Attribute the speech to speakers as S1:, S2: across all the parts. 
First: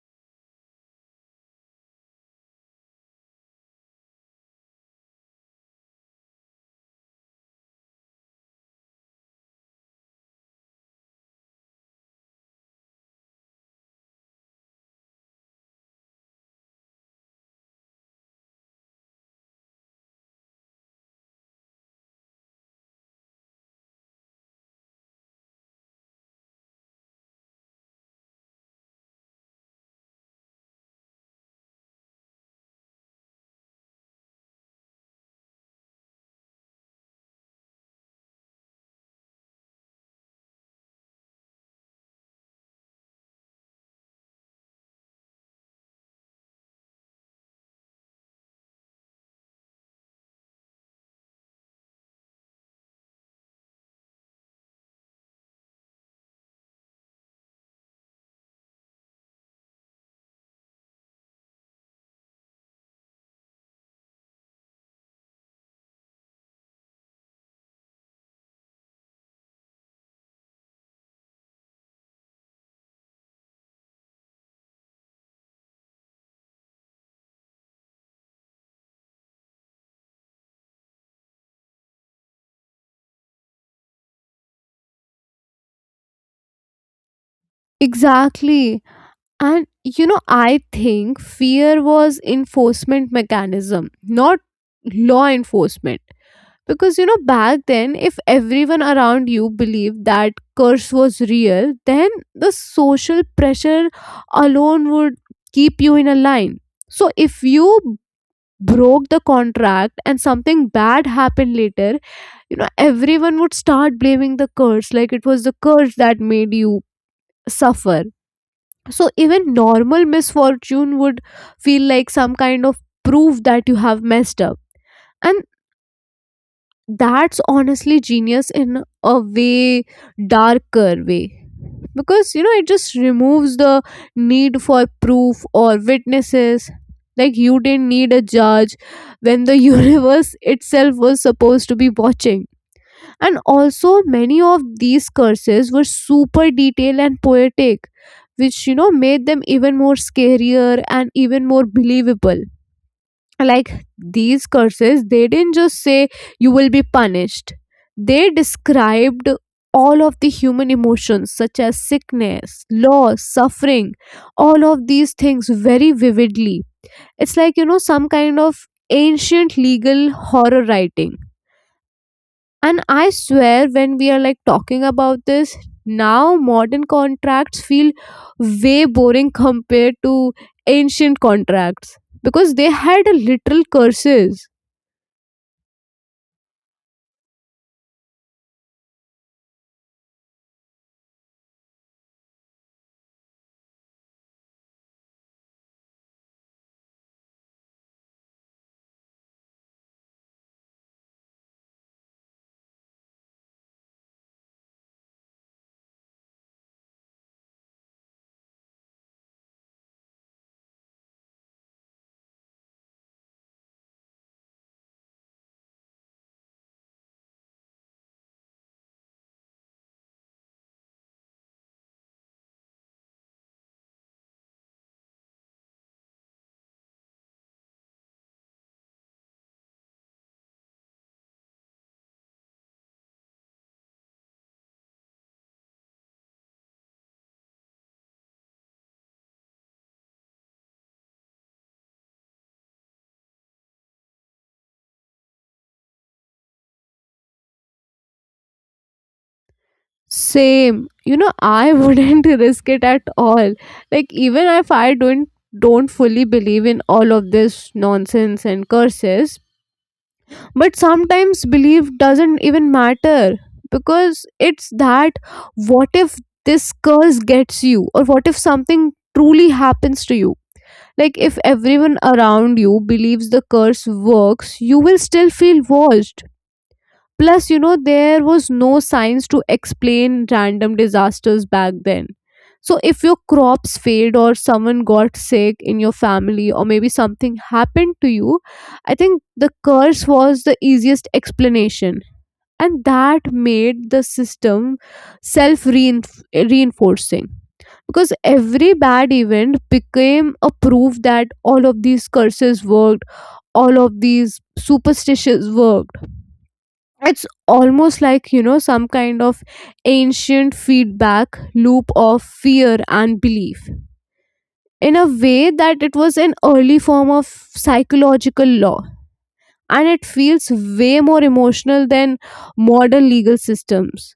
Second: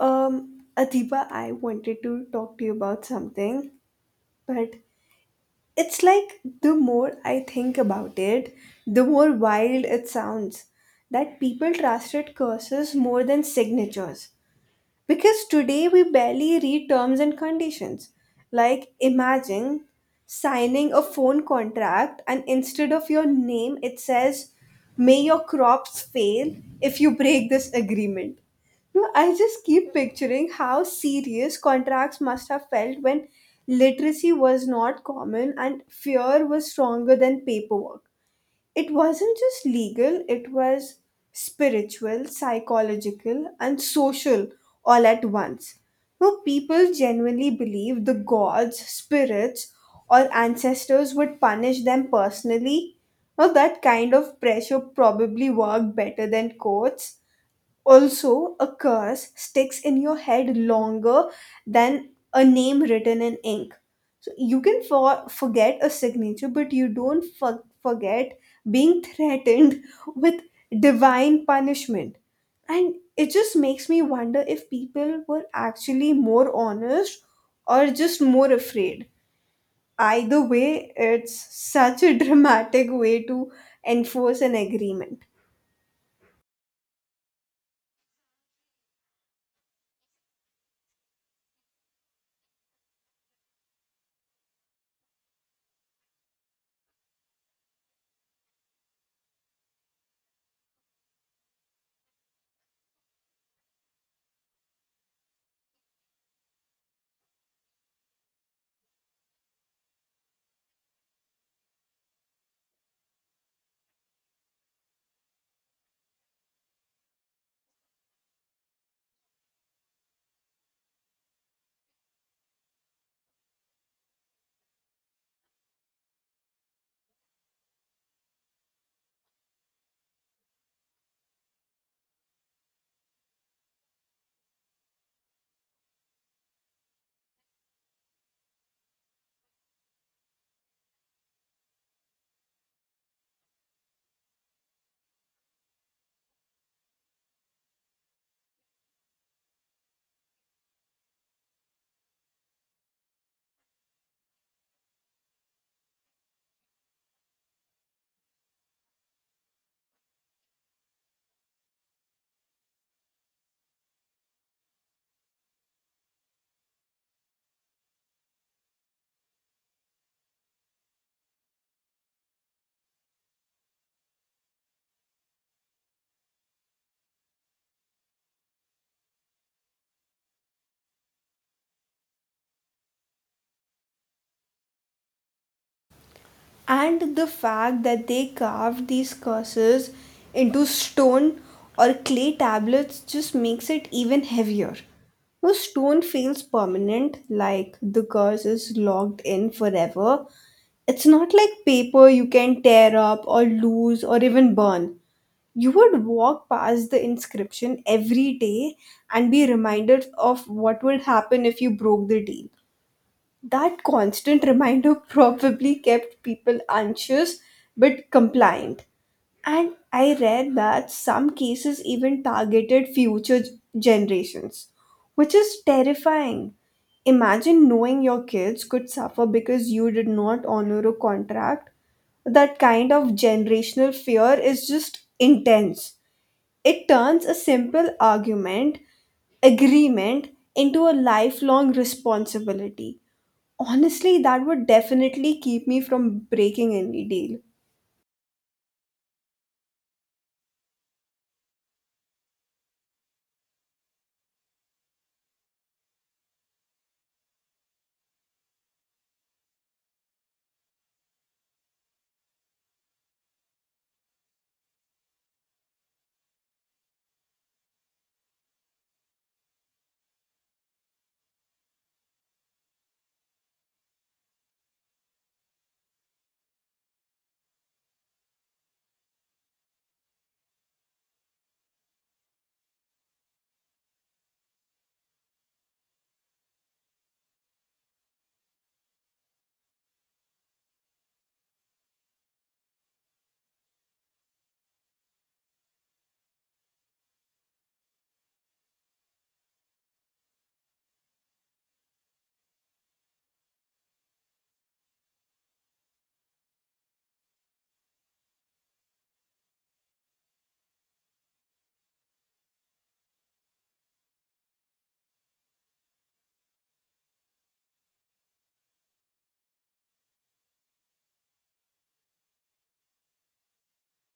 S1: Adiba, I wanted to talk to you about something, but it's like the more I think about it, the more wild it sounds that people trusted curses more than signatures. Because today we barely read terms and conditions. Like, imagine signing a phone contract and instead of your name, it says, "May your crops fail if you break this agreement." No, I just keep picturing how serious contracts must have felt when literacy was not common and fear was stronger than paperwork. It wasn't just legal, it was spiritual, psychological, and social all at once. Now, people genuinely believed the gods, spirits, or ancestors would punish them personally. Now, that kind of pressure probably worked better than courts. Also, a curse sticks in your head longer than a name written in ink. So you can forget a signature, but you don't forget being threatened with divine punishment. And it just makes me wonder if people were actually more honest or just more afraid. Either way, it's such a dramatic way to enforce an agreement.
S2: Exactly. And I think fear was enforcement mechanism, not law enforcement. Because back then, if everyone around you believed that curse was real, then the social pressure alone would keep you in a line. So if you broke the contract and something bad happened later, everyone would start blaming the curse, like it was the curse that made you suffer, so even normal misfortune would feel like some kind of proof that you have messed up, and that's honestly genius in a way, darker way, because it just removes the need for proof or witnesses. Like you didn't need a judge when the universe itself was supposed to be watching. And also, many of these curses were super detailed and poetic, which made them even more scarier and even more believable. Like these curses, they didn't just say you will be punished, they described all of the human emotions such as sickness, loss, suffering, all of these things very vividly. It's like, some kind of ancient legal horror writing. And I swear, when we are like talking about this, now modern contracts feel way boring compared to ancient contracts because they had a literal curses.
S1: And the fact that they carved these curses into stone or clay tablets just makes it even heavier. No, stone feels permanent, like the curse is locked in forever. It's not like paper you can tear up or lose or even burn. You would walk past the inscription every day and be reminded of what would happen if you broke the deal. That constant reminder probably kept people anxious but compliant. And I read that some cases even targeted future generations, which is terrifying. Imagine knowing your kids could suffer because you did not honor a contract. That kind of generational fear is just intense. It turns a simple argument agreement into a lifelong responsibility. Honestly, that would definitely keep me from breaking any deal.
S2: Same, I wouldn't risk it at all. Like even if I don't fully believe in all of this nonsense and curses, but sometimes belief doesn't even matter, because it's that what if this curse gets you, or what if something truly happens to you, like if everyone around you believes the curse works you will still feel watched. Plus, there was no science to explain random disasters back then. So, if your crops failed or someone got sick in your family or maybe something happened to you, I think the curse was the easiest explanation. And that made the system self reinforcing. Because every bad event became a proof that all of these curses worked, all of these superstitions worked, it's almost like, some kind of ancient feedback loop of fear and belief, in a way that it was an early form of psychological law, and it feels way more emotional than modern legal systems.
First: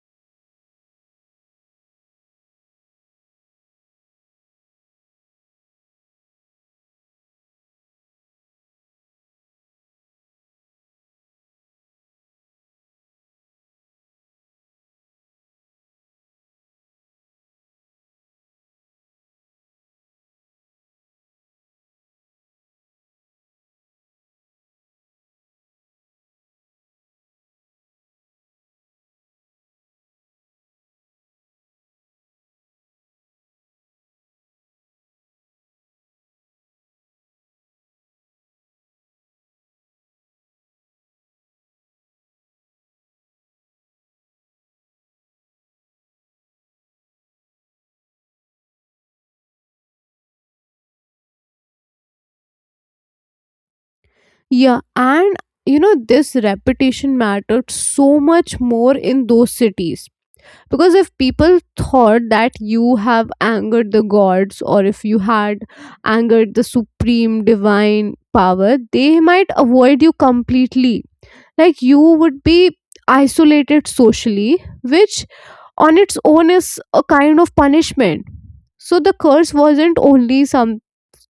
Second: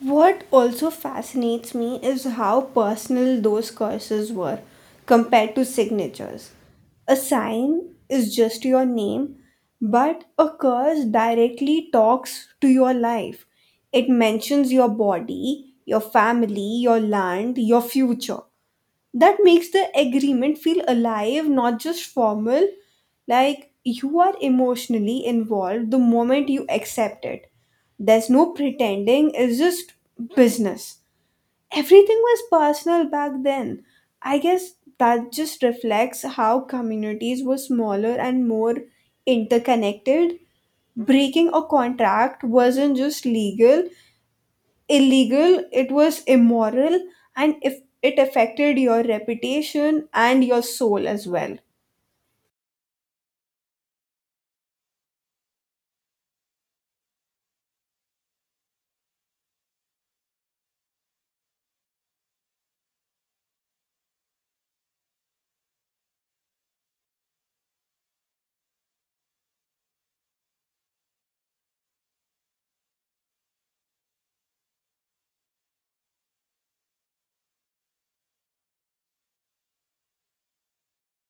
S1: What also fascinates me is how personal those curses were compared to signatures. A sign is just your name, but a curse directly talks to your life. It mentions your body, your family, your land, your future. That makes the agreement feel alive, not just formal. Like you are emotionally involved the moment you accept it. There's no pretending it's just business. Everything was personal back then. I guess that just reflects how communities were smaller and more interconnected. Breaking a contract wasn't just legal illegal, it was immoral, and if it affected your reputation and your soul as well.
S2: Yeah, and this repetition mattered so much more in those cities. Because if people thought that you have angered the gods, or if you had angered the supreme divine power, they might avoid you completely. Like you would be isolated socially, which on its own is a kind of punishment. So the curse wasn't only some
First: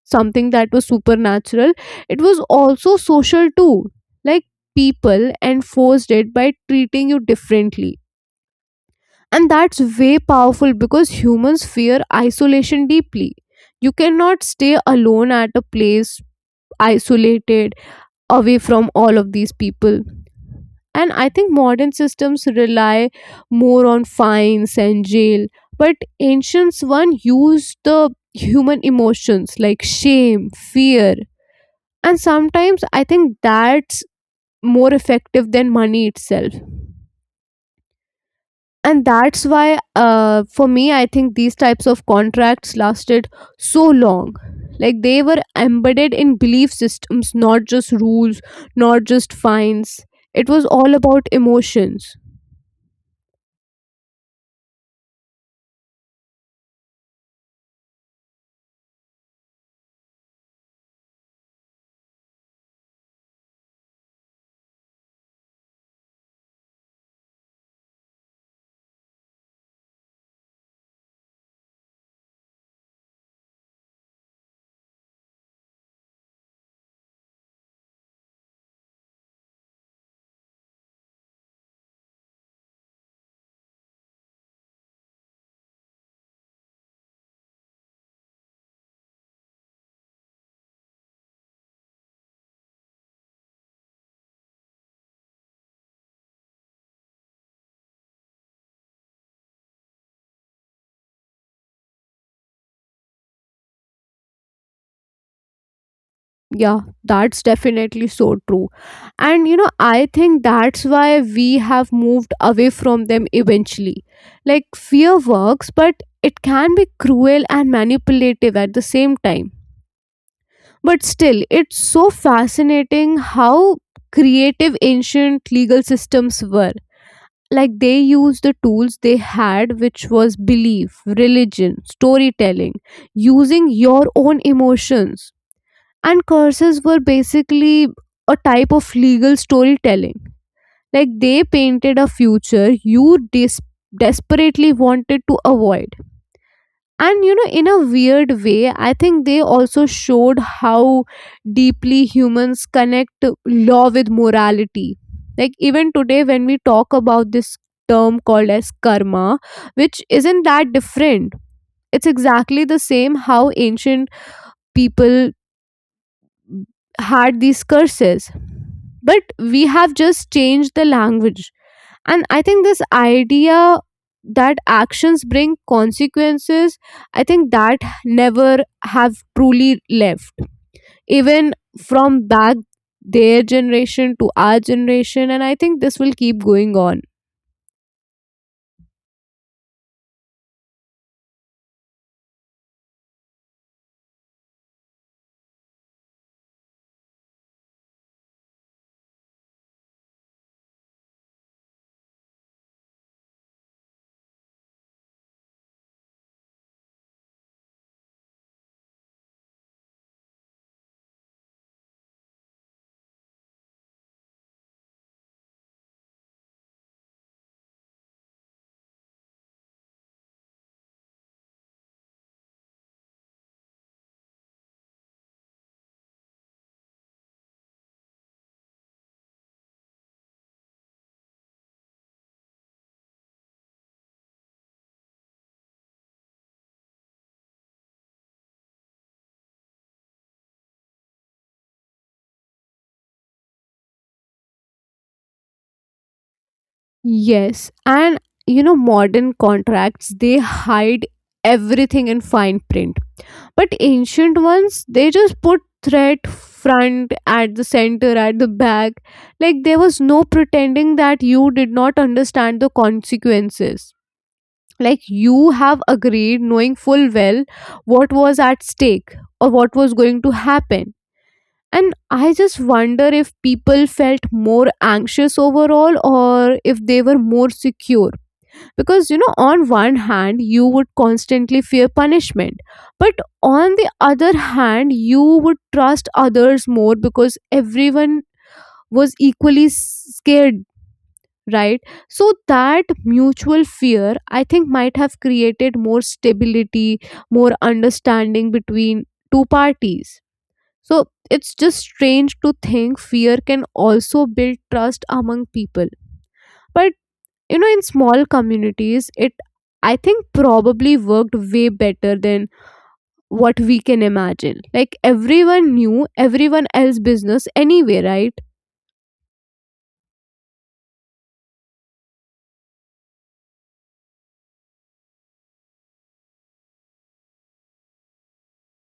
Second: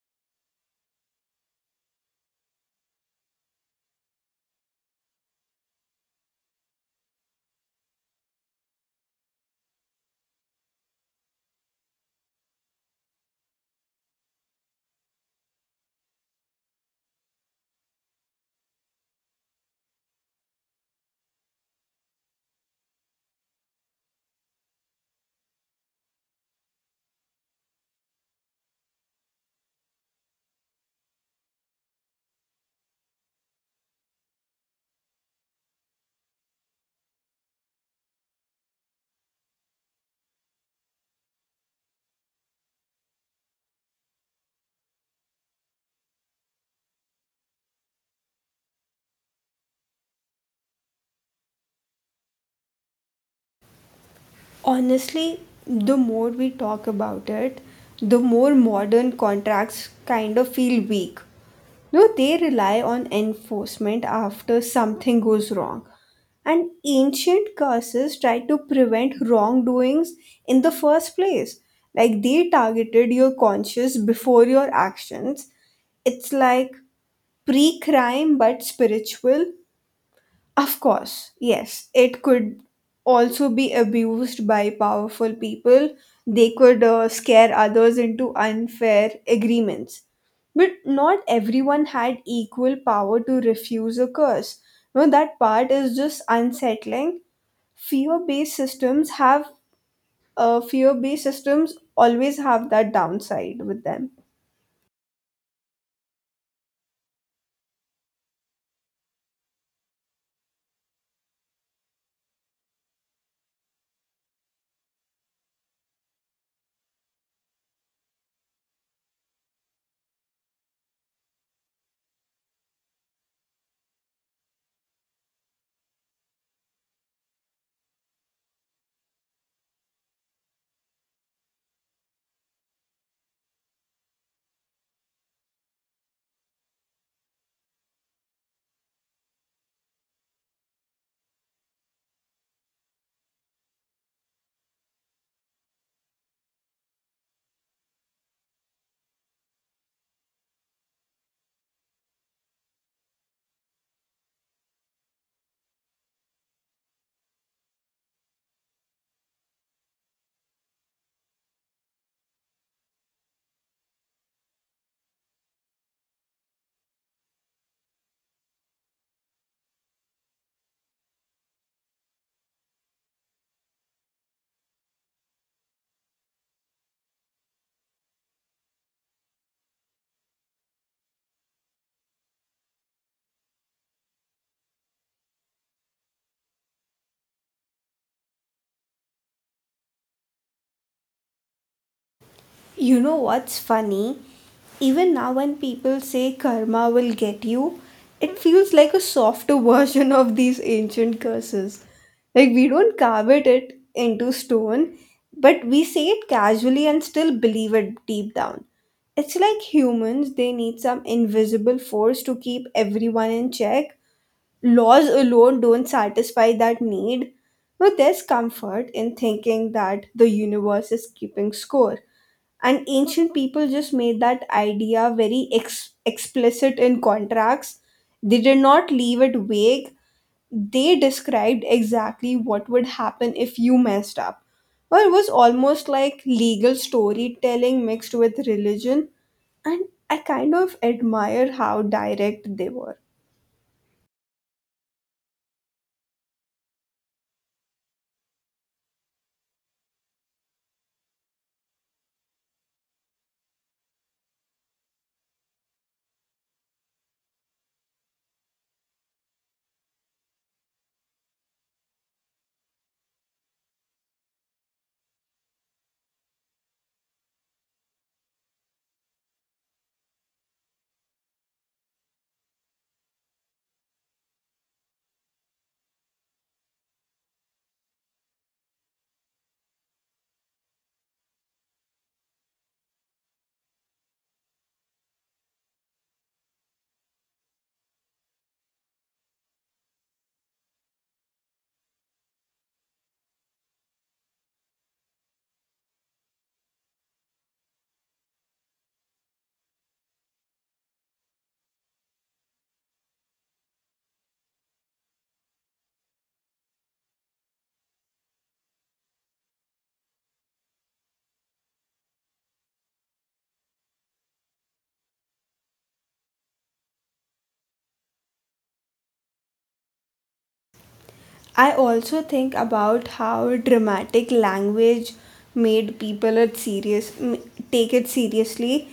S2: something that was supernatural, it was also social too. Like people enforced it by treating you differently, and that's way powerful because humans fear isolation deeply. You cannot stay alone at a place, isolated, away from all of these people. And I think modern systems rely more on fines and jail, but ancients one used the human emotions like shame, fear, and sometimes I think that's more effective than money itself. And that's why, for me, I think these types of contracts lasted so long. Like they were embedded in belief systems, not just rules, not just fines. It was all about emotions.
S1: Honestly, the more we talk about it, the more modern contracts kind of feel weak. No, they rely on enforcement after something goes wrong. And ancient curses tried to prevent wrongdoings in the first place. Like they targeted your conscience before your actions. It's like pre-crime but spiritual. Of course, yes, it could also be abused by powerful people. They could scare others into unfair agreements, but not everyone had equal power to refuse a curse. No, that part is just unsettling. Fear based systems have fear based systems always have that downside with them.
S2: Yeah, that's definitely so true. And I think that's why we have moved away from them eventually. Like, fear works, but it can be cruel and manipulative at the same time. But still, it's so fascinating how creative ancient legal systems were. Like, they used the tools they had, which was belief, religion, storytelling, using your own emotions, and curses were basically a type of legal storytelling, like they painted a future you desperately wanted to avoid. And in a weird way I think they also showed how deeply humans connect law with morality, like even today when we talk about this term called as karma, which isn't that different, it's exactly the same how ancient people had these curses, but we have just changed the language. And I think this idea that actions bring consequences, I think that never have truly left, even from back their generation to our generation, and I think this will keep going on.
S1: You know what's funny? Even now, when people say karma will get you, it feels like a softer version of these ancient curses. Like, we don't carve it into stone, but we say it casually and still believe it deep down. It's like humans, they need some invisible force to keep everyone in check. Laws alone don't satisfy that need, but there's comfort in thinking that the universe is keeping score. And ancient people just made that idea very explicit in contracts. They did not leave it vague. They described exactly what would happen if you messed up. Well, it was almost like legal storytelling mixed with religion, and I kind of admire how direct they were.
S2: Yes. And modern contracts, they hide everything in fine print. But ancient ones they just put threat front at the center at the back, like there was no pretending that you did not understand the consequences, like you have agreed knowing full well what was at stake or what was going to happen. And I just wonder if people felt more anxious overall, or if they were more secure, because on one hand you would constantly fear punishment, but on the other hand you would trust others more because everyone was equally scared, right? So that mutual fear I think might have created more stability, more understanding between two parties. So it's just strange to think fear can also build trust among people, but in small communities it I think probably worked way better than what we can imagine, like everyone knew everyone else business anyway, right?
S1: I also think about how dramatic language made people take it seriously.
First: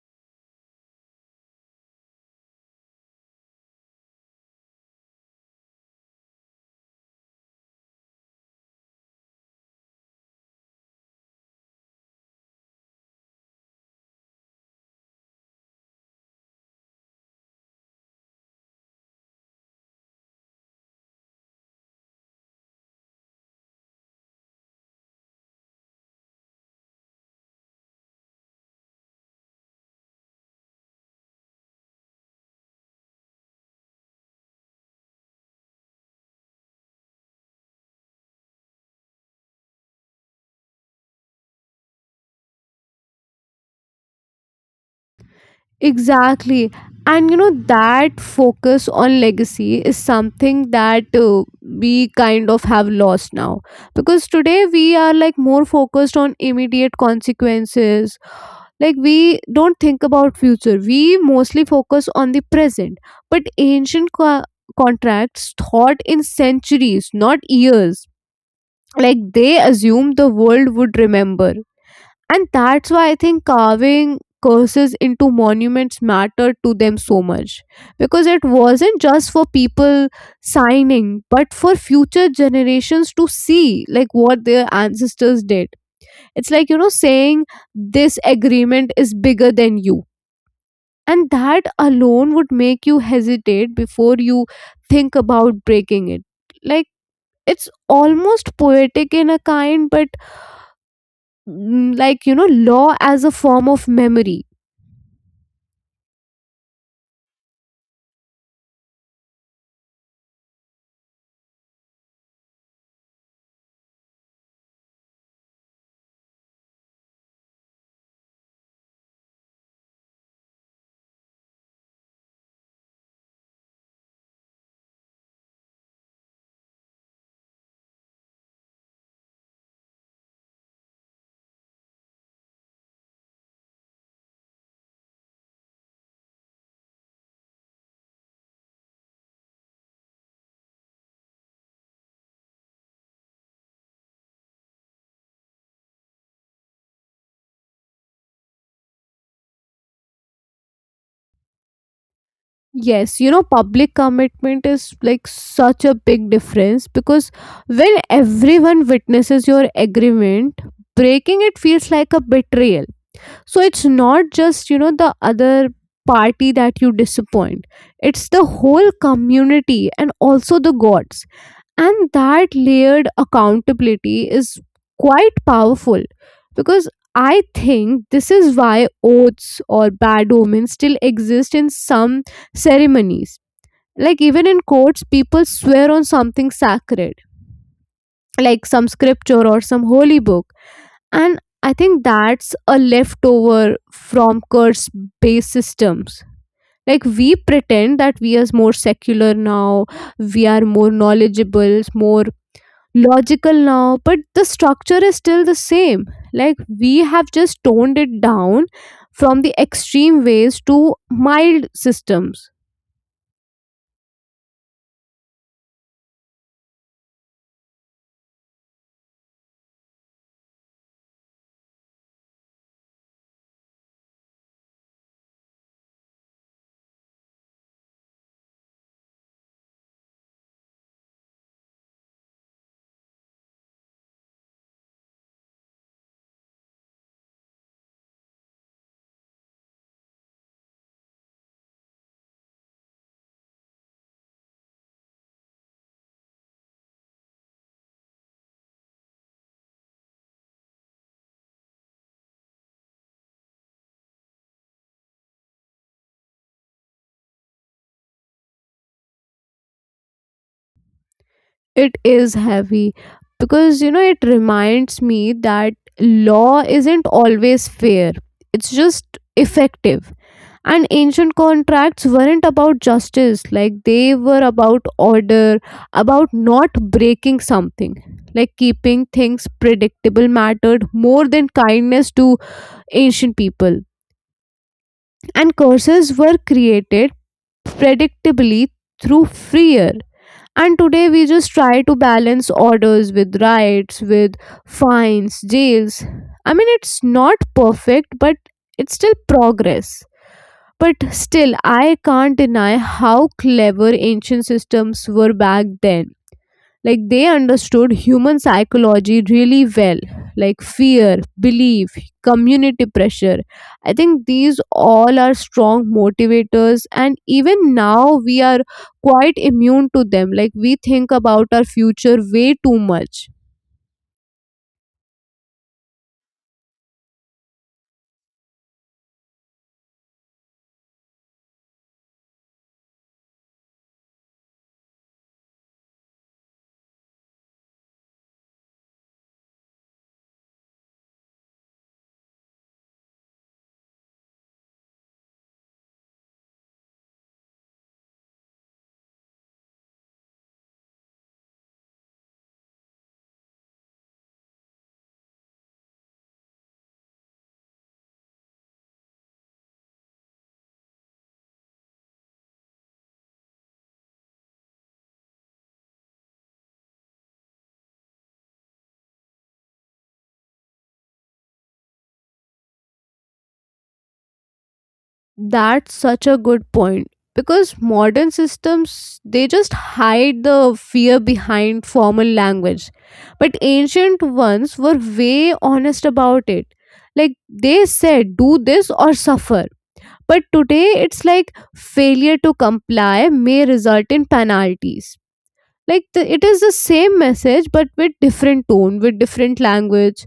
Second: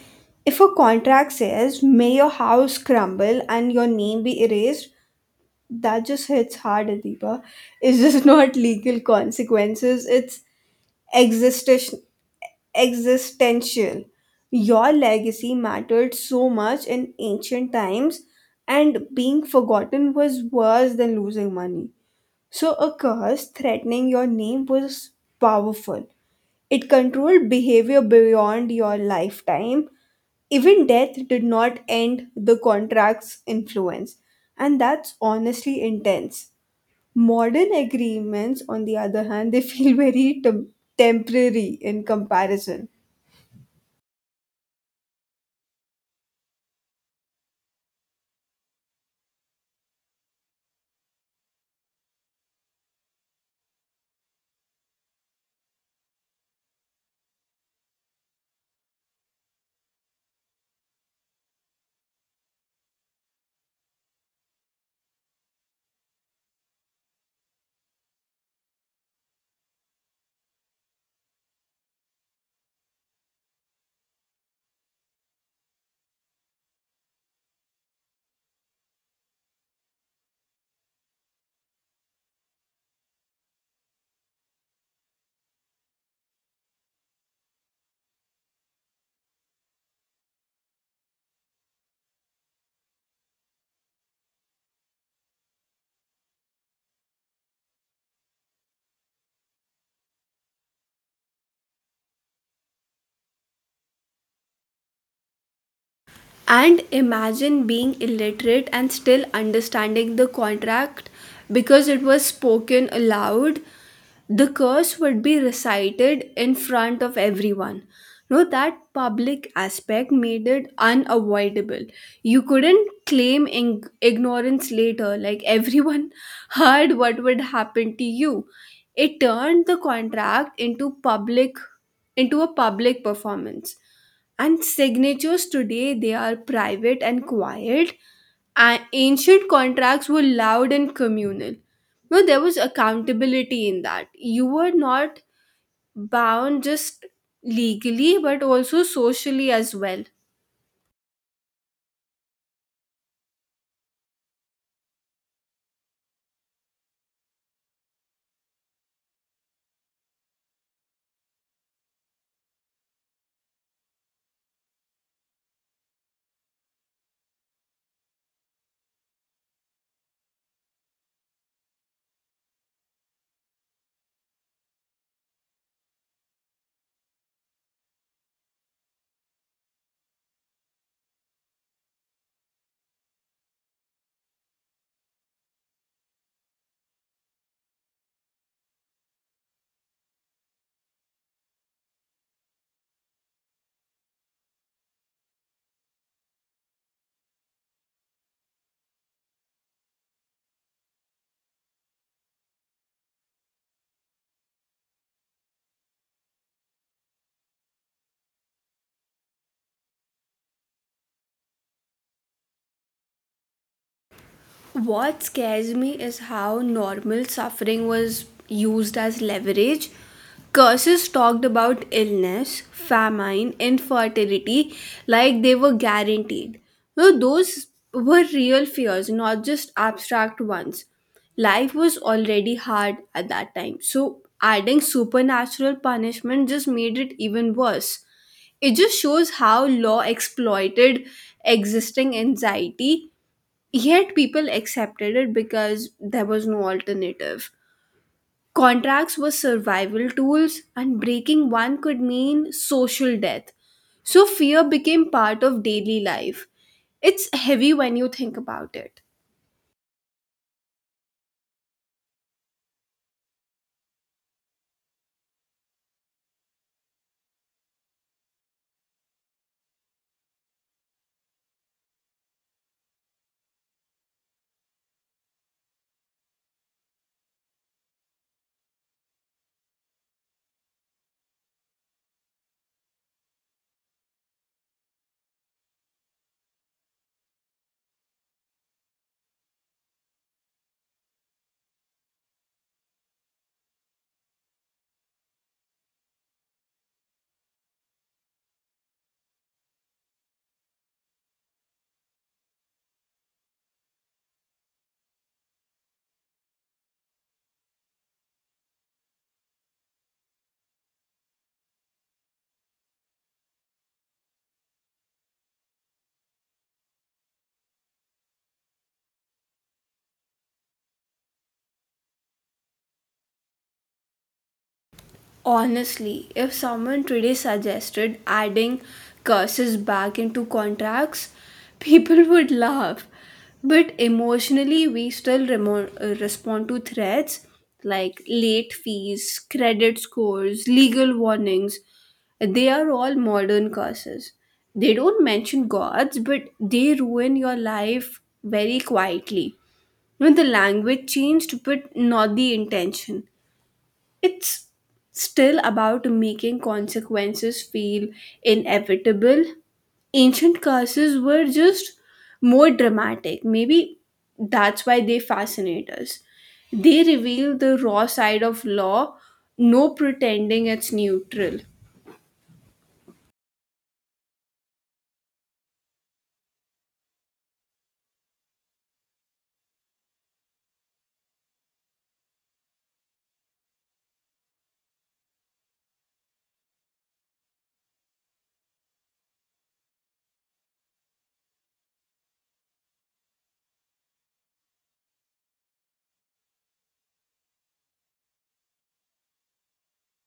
S1: If a contract says, "May your house crumble and your name be erased," that just hits hard, Adiba. It's just not legal consequences. It's existential. Existential. Your legacy mattered so much in ancient times, and being forgotten was worse than losing money. So, a curse threatening your name was powerful. It controlled behavior beyond your lifetime. Even death did not end the contract's influence. And that's honestly intense. Modern agreements, on the other hand, they feel very temporary in comparison.
S2: Exactly. And that focus on legacy is something that we kind of have lost now, because today we are like more focused on immediate consequences, like we don't think about future we mostly focus on the present. But ancient contracts thought in centuries not years, like they assumed the world would remember, and that's why I think carving curses into monuments mattered to them so much, because it wasn't just for people signing but for future generations to see like what their ancestors did. It's like, saying this agreement is bigger than you, and that alone would make you hesitate before you think about breaking it. Like it's almost poetic in a kind but, like law as a form of memory.
S1: And imagine being illiterate and still understanding the contract because it was spoken aloud. The curse would be recited in front of everyone. No, that public aspect made it unavoidable. You couldn't claim ignorance later, like everyone heard what would happen to you. It turned the contract into public into a public performance. And signatures today, they are private and quiet. And ancient contracts were loud and communal. No, there was accountability in that. You were not bound just legally, but also socially as well.
S2: Yes, public commitment is like such a big difference, because when everyone witnesses your agreement, breaking it feels like a betrayal. So it's not just, the other party that you disappoint, it's the whole community and also the gods. And that layered accountability is quite powerful, because I think this is why oaths or bad omens still exist in some ceremonies. Like, even in courts, people swear on something sacred, like some scripture or some holy book, and I think that's a leftover from curse based systems. Like we pretend that we are more secular now, we are more knowledgeable, more logical now, but the structure is still the same. Like we have just toned it down from the extreme ways to mild systems.
S1: What scares me is how normal suffering was used as leverage. Curses talked about illness, famine, infertility like they were guaranteed. No, those were real fears, not just abstract ones. Life was already hard at that time, so adding supernatural punishment just made it even worse. It just shows how law exploited existing anxiety. Yet people accepted it because there was no alternative. Contracts were survival tools, and breaking one could mean social death. So fear became part of daily life. It's heavy when you think about it.
S2: It is heavy, because it reminds me that law isn't always fair, it's just effective, and ancient contracts weren't about justice, like they were about order, about not breaking something, like keeping things predictable mattered more than kindness to ancient people. And curses were created predictably through fear, and today we just try to balance orders with rights with fines jails. I mean it's not perfect but it's still progress. But still, I can't deny how clever ancient systems were back then. Like they understood human psychology really well, like fear, belief, community pressure. I think these all are strong motivators, and even now we are quite immune to them. Like we think about our future way too much.
S1: Honestly, if someone today suggested adding curses back into contracts, people would laugh. But emotionally, we still respond to threats like late fees, credit scores, legal warnings. They are all modern curses. They don't mention gods, but they ruin your life very quietly. You know, the language changed, but not the intention. It's still about making consequences feel inevitable. Ancient curses were just more dramatic. Maybe that's why they fascinate us. They reveal the raw side of law, no pretending it's neutral.
S2: That's such a good point, because modern systems they just hide the fear behind formal language, but ancient ones were way honest about it, like they said do this or suffer, but today it's like failure to comply may result in penalties. Like it is the same message but with different tone with different language.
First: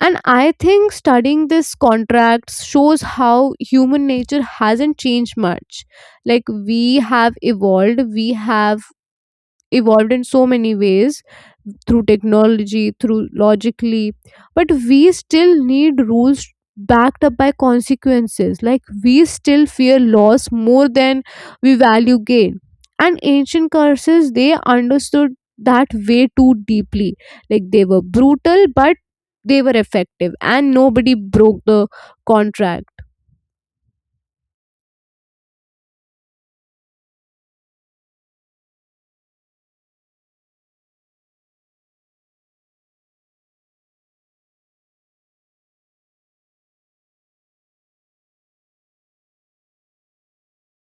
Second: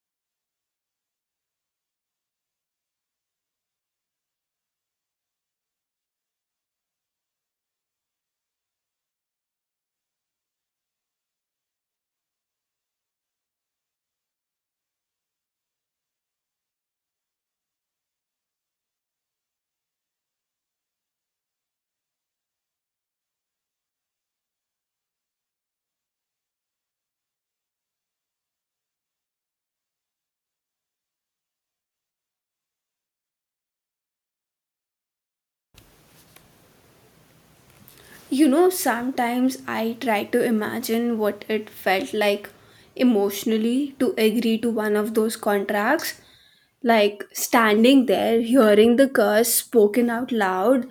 S2: And I think studying this contracts shows how human nature hasn't changed much. Like we have evolved in so many ways through technology, through logically, but we still need rules backed up by consequences. Like we still fear loss more than we value gain. And ancient curses, they understood that way too deeply. Like they were brutal, but they were effective, and nobody broke the contract.
S1: You know, sometimes I try to imagine what it felt like emotionally to agree to one of those contracts. Like standing there, hearing the curse spoken out loud,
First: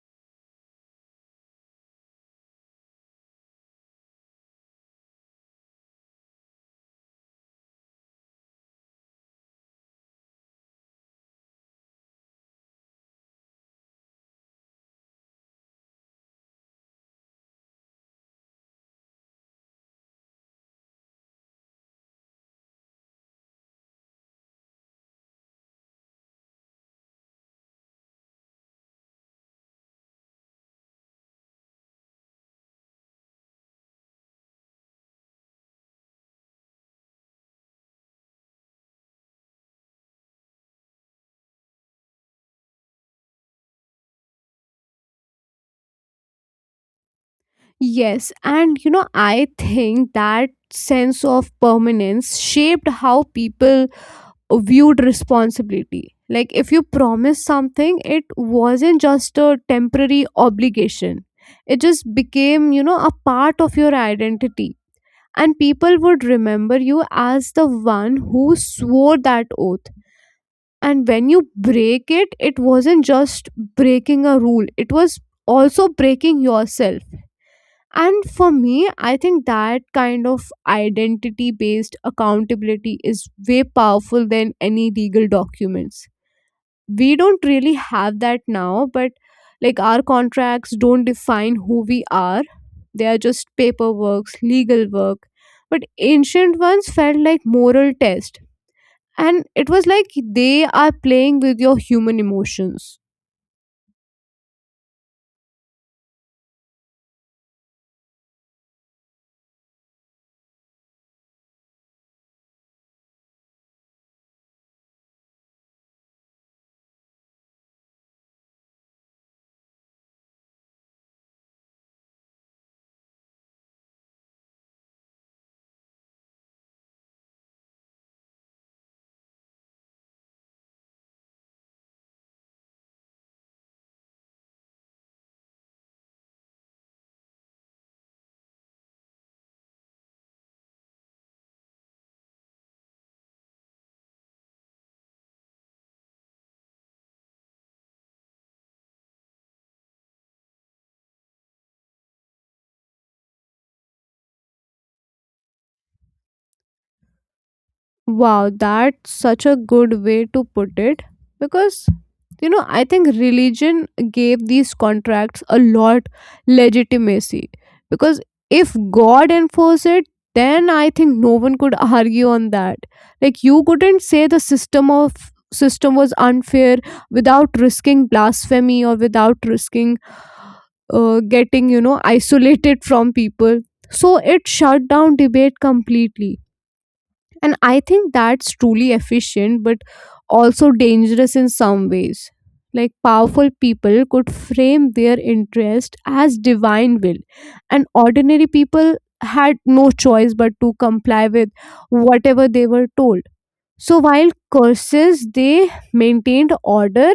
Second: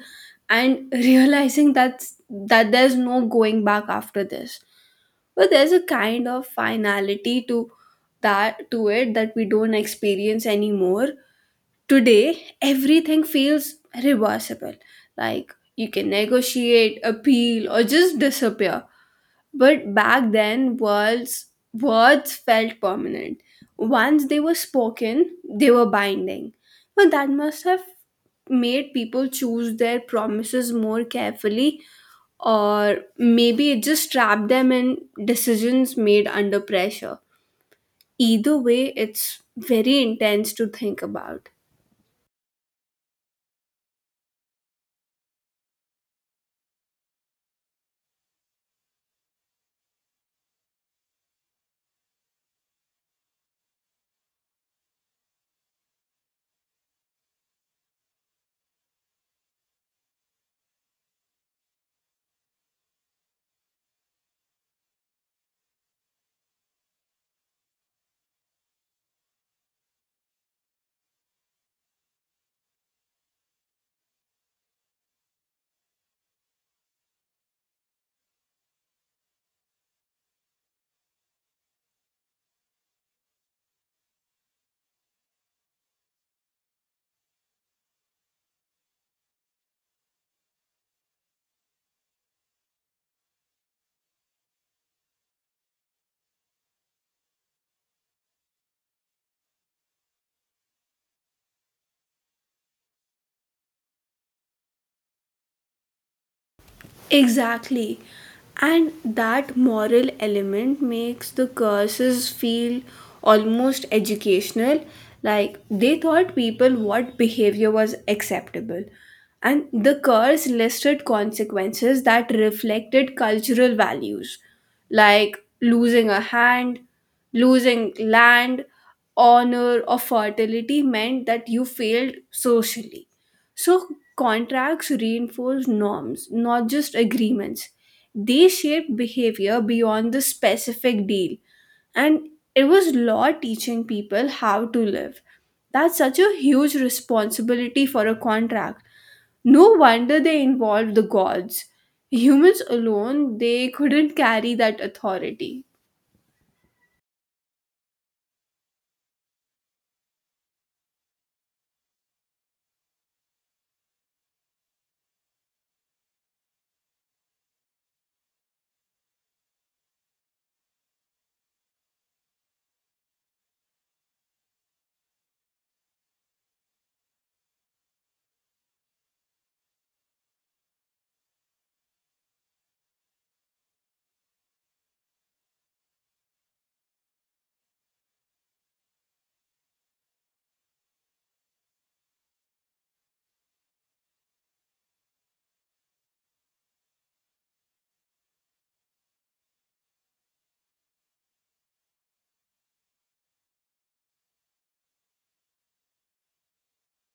S1: and realizing that there's no going back after this. But there's a kind of finality to that to it that we don't experience anymore. Today, everything feels reversible. Like you can negotiate, appeal, or just disappear. But back then, words felt permanent. Once they were spoken, they were binding. But that must have made people choose their promises more carefully, or maybe it just trapped them in decisions made under pressure. Either way, it's very intense to think about.
S2: Yes, and I think that sense of permanence shaped how people viewed responsibility. Like if you promised something, it wasn't just a temporary obligation. It just became, a part of your identity. And people would remember you as the one who swore that oath. And when you break it, it wasn't just breaking a rule, it was also breaking yourself. And for me, I think that kind of identity based accountability is way powerful than any legal documents. We don't really have that now, but like our contracts don't define who we are. They are just paperwork, legal work. But ancient ones felt like moral test. And it was like they are playing with your human emotions.
S1: Exactly. And that moral element makes the curses feel almost educational. Like they taught people what behavior was acceptable. And the curse listed consequences that reflected cultural values, like losing a hand, losing land, honor, or fertility meant that you failed socially. So contracts reinforce norms, not just agreements. They shape behavior beyond the specific deal. And it was law teaching people how to live. That's such a huge responsibility for a contract. No wonder they involved the gods. Humans alone, they couldn't carry that authority.
S2: Wow, that's such a good way to put it, because I think religion gave these contracts a lot legitimacy, because if God enforced it, then I think no one could argue on that. Like you couldn't say the system of system was unfair without risking blasphemy, or without risking getting isolated from people. So it shut down debate completely, and I think that's truly efficient, but also dangerous in some ways. Like powerful people could frame their interest as divine will, and ordinary people had no choice but to comply with whatever they were told. So while curses they maintained order,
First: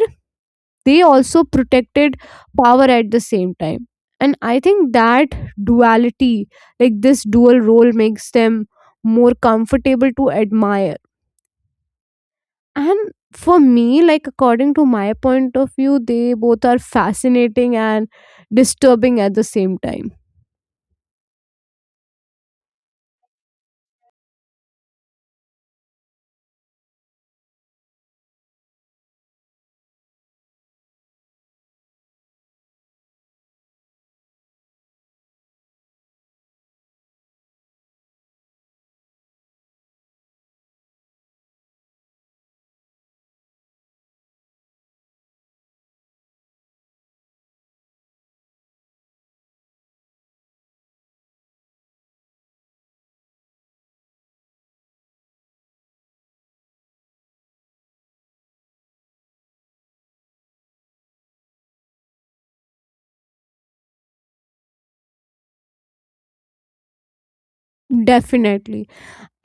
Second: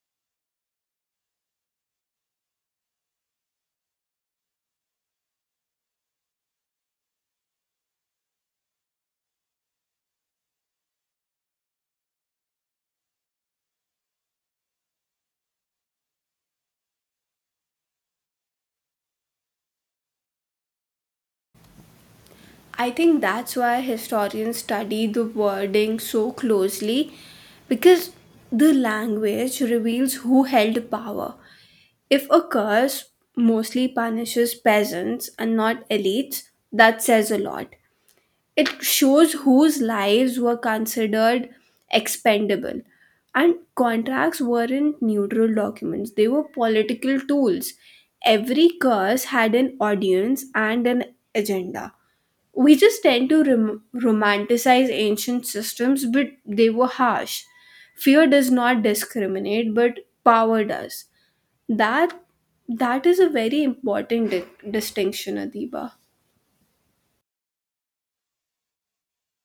S2: they also protected power at the same time. And I think that duality, like this dual role, makes them more comfortable to admire. And for me, like according to my point of view, they both are fascinating and disturbing at the same time.
S1: I think that's why historians study the wording so closely, because the language reveals who held power. If a curse mostly punishes peasants and not elites, that says a lot. It shows whose lives were considered expendable. And contracts weren't neutral documents, they were political tools. Every curse had an audience and an agenda. We just tend to romanticize ancient systems, but they were harsh. Fear does not discriminate, but power does. That that is a very important distinction, Adiba.
S2: Definitely.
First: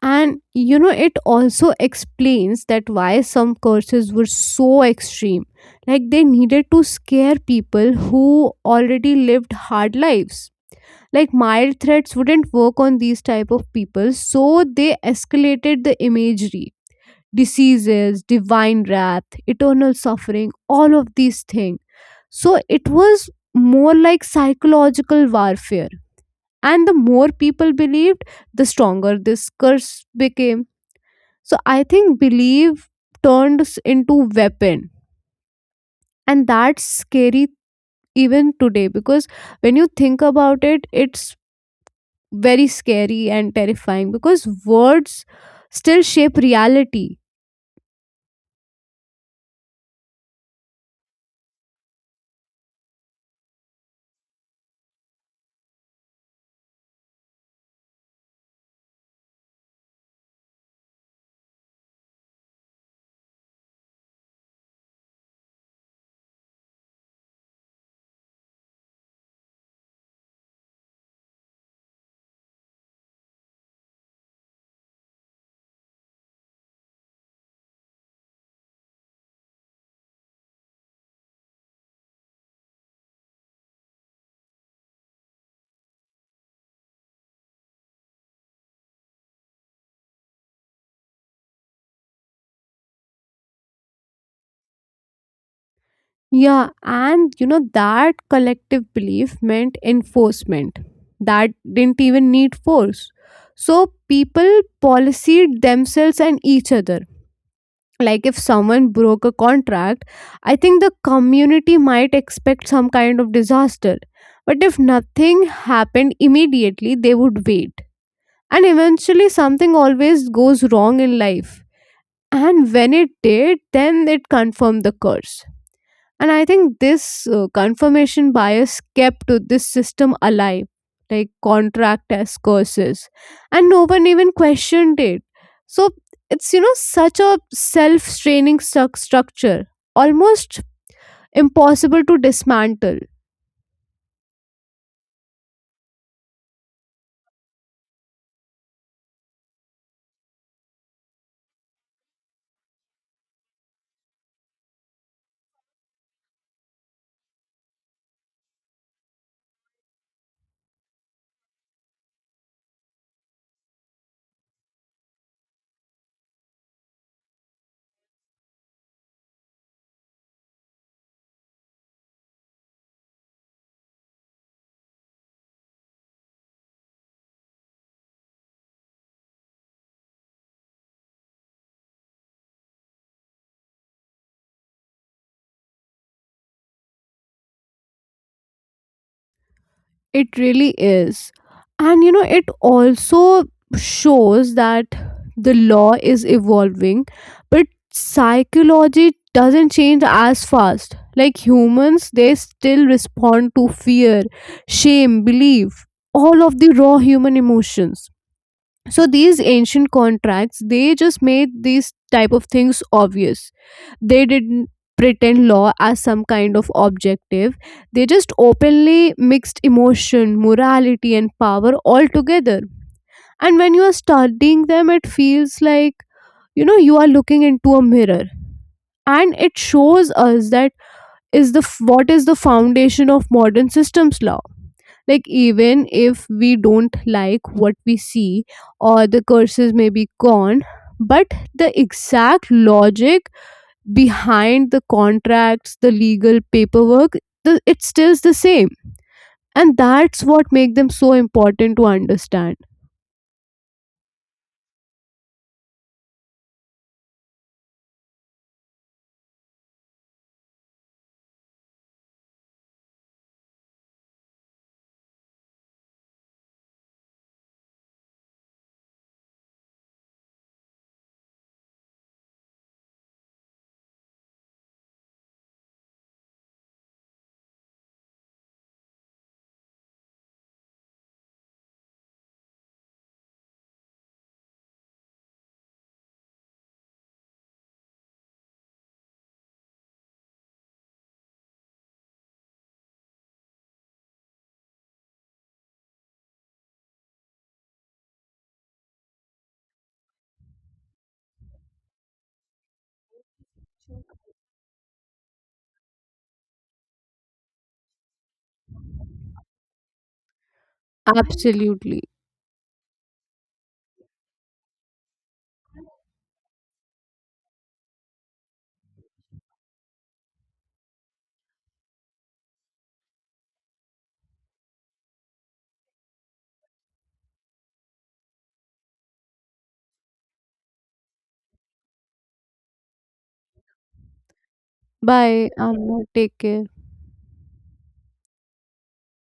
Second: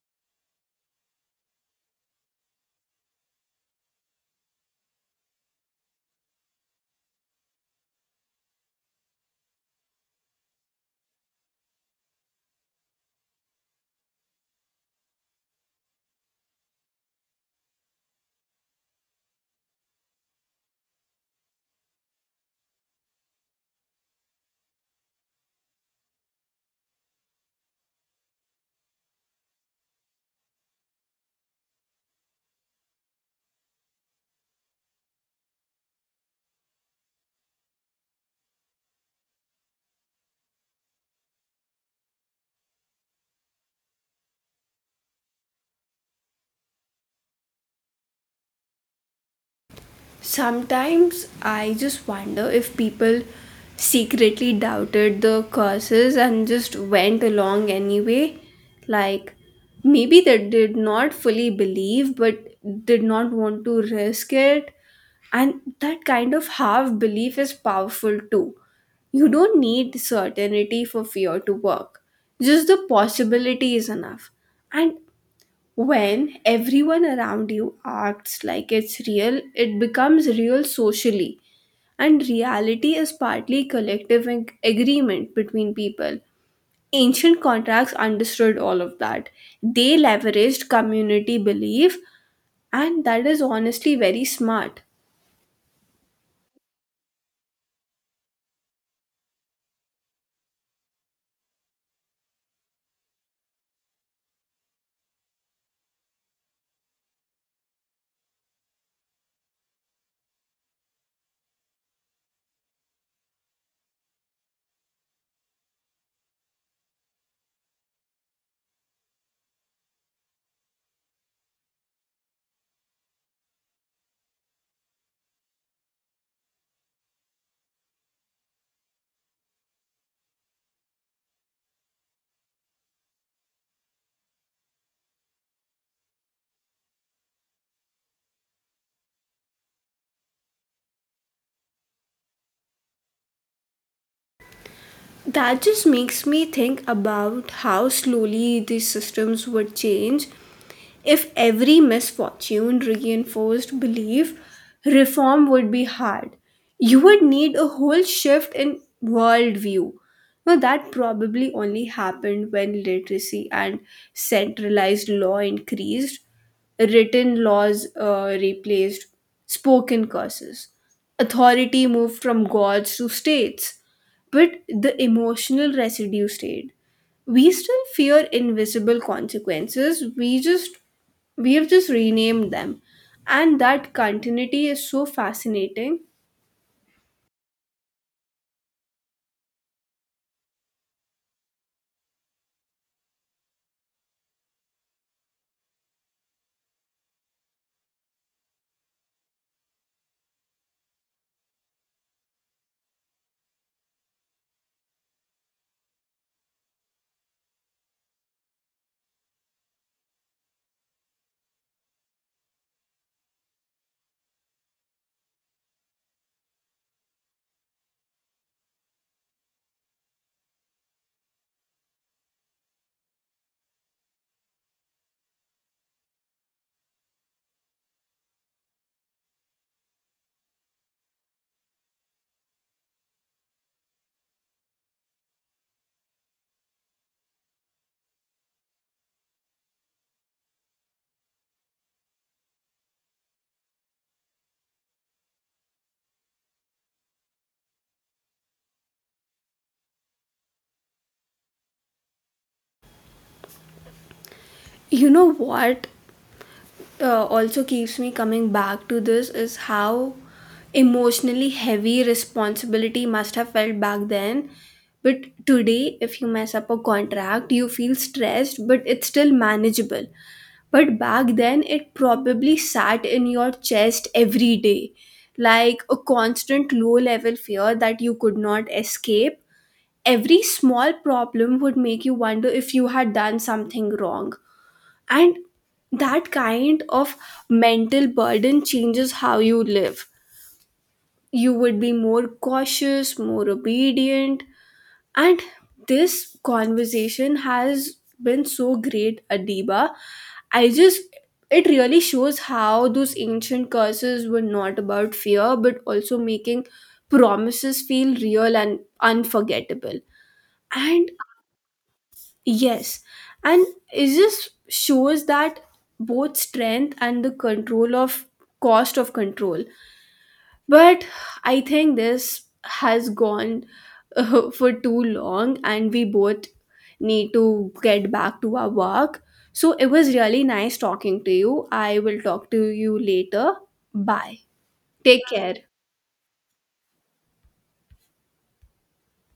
S2: And it also explains that why some curses were so extreme, like they needed to scare people who already lived hard lives, like mild threats wouldn't work on these type of people, so they escalated the imagery, diseases divine wrath eternal suffering all of these things. So it was more like psychological warfare, and the more people believed the stronger this curse became. So I think belief turns into weapon, and that's scary even today, because when you think about it it's very scary and terrifying because words still shape reality.
S1: Sometimes I just wonder if people secretly doubted the curses and just went along anyway. Like, maybe they did not fully believe but did not want to risk it. And that kind of half belief is powerful too. You don't need certainty for fear to work, just the possibility is enough. And when everyone around you acts like it's real, it becomes real socially. And reality is partly collective agreement between people. Ancient contracts understood all of that. They leveraged community belief, and that is honestly very smart.
S2: Yeah, and that collective belief meant enforcement. That didn't even need force. So people policed themselves and each other, like if someone broke a contract I think the community might expect some kind of disaster, but if nothing happened immediately they would wait, and eventually something always goes wrong in life, and when it did then it confirmed the curse. And I think this confirmation bias kept to this system alive, like contract as curses, and no one even questioned it. So it's, such a self-straining structure, almost impossible to dismantle.
S1: That just makes me think about how slowly these systems would change. If every misfortune reinforced belief, reform would be hard. You would need a whole shift in worldview. Now that probably only happened when literacy and centralized law increased. Written laws replaced spoken curses. Authority moved from gods to states, but the emotional residue stayed. We still fear invisible consequences, we have just renamed them. And that continuity is so fascinating.
S2: It really is. And it also shows that the law is evolving, but psychology doesn't change as fast. Like humans, they still respond to fear, shame, belief, all of the raw human emotions. So these ancient contracts they just made these type of things obvious, they didn't pretend law as some kind of objective, they just openly mixed emotion morality and power all together. And when you are studying them it feels like, you are looking into a mirror, and it shows us that is what is the foundation of modern systems law. Like even if we don't like what we see, or the curses may be gone, but the exact logic behind the contracts the legal paperwork, it's still the same, and that's what make them so important to understand.
S1: You know what also keeps me coming back to this is how emotionally heavy responsibility must have felt back then. But today, if you mess up a contract, you feel stressed, but it's still manageable. But back then, it probably sat in your chest every day, like a constant low level fear that you could not escape. Every small problem would make you wonder if you had done something wrong. And that kind of mental burden changes how you live. You would be more cautious, more obedient, and this conversation has been so great, Adiba. I just, it really shows how those ancient curses were not about fear, but also making promises feel real and unforgettable. And
S2: Absolutely.
S1: yes, and it just shows that both strength and the control of cost of control, but I think this has gone for too long, and we both need to get back to our work. So it was really nice talking to you. I will talk to you later. Bye. Take
S2: Bye
S1: care.
S2: Amna, take care.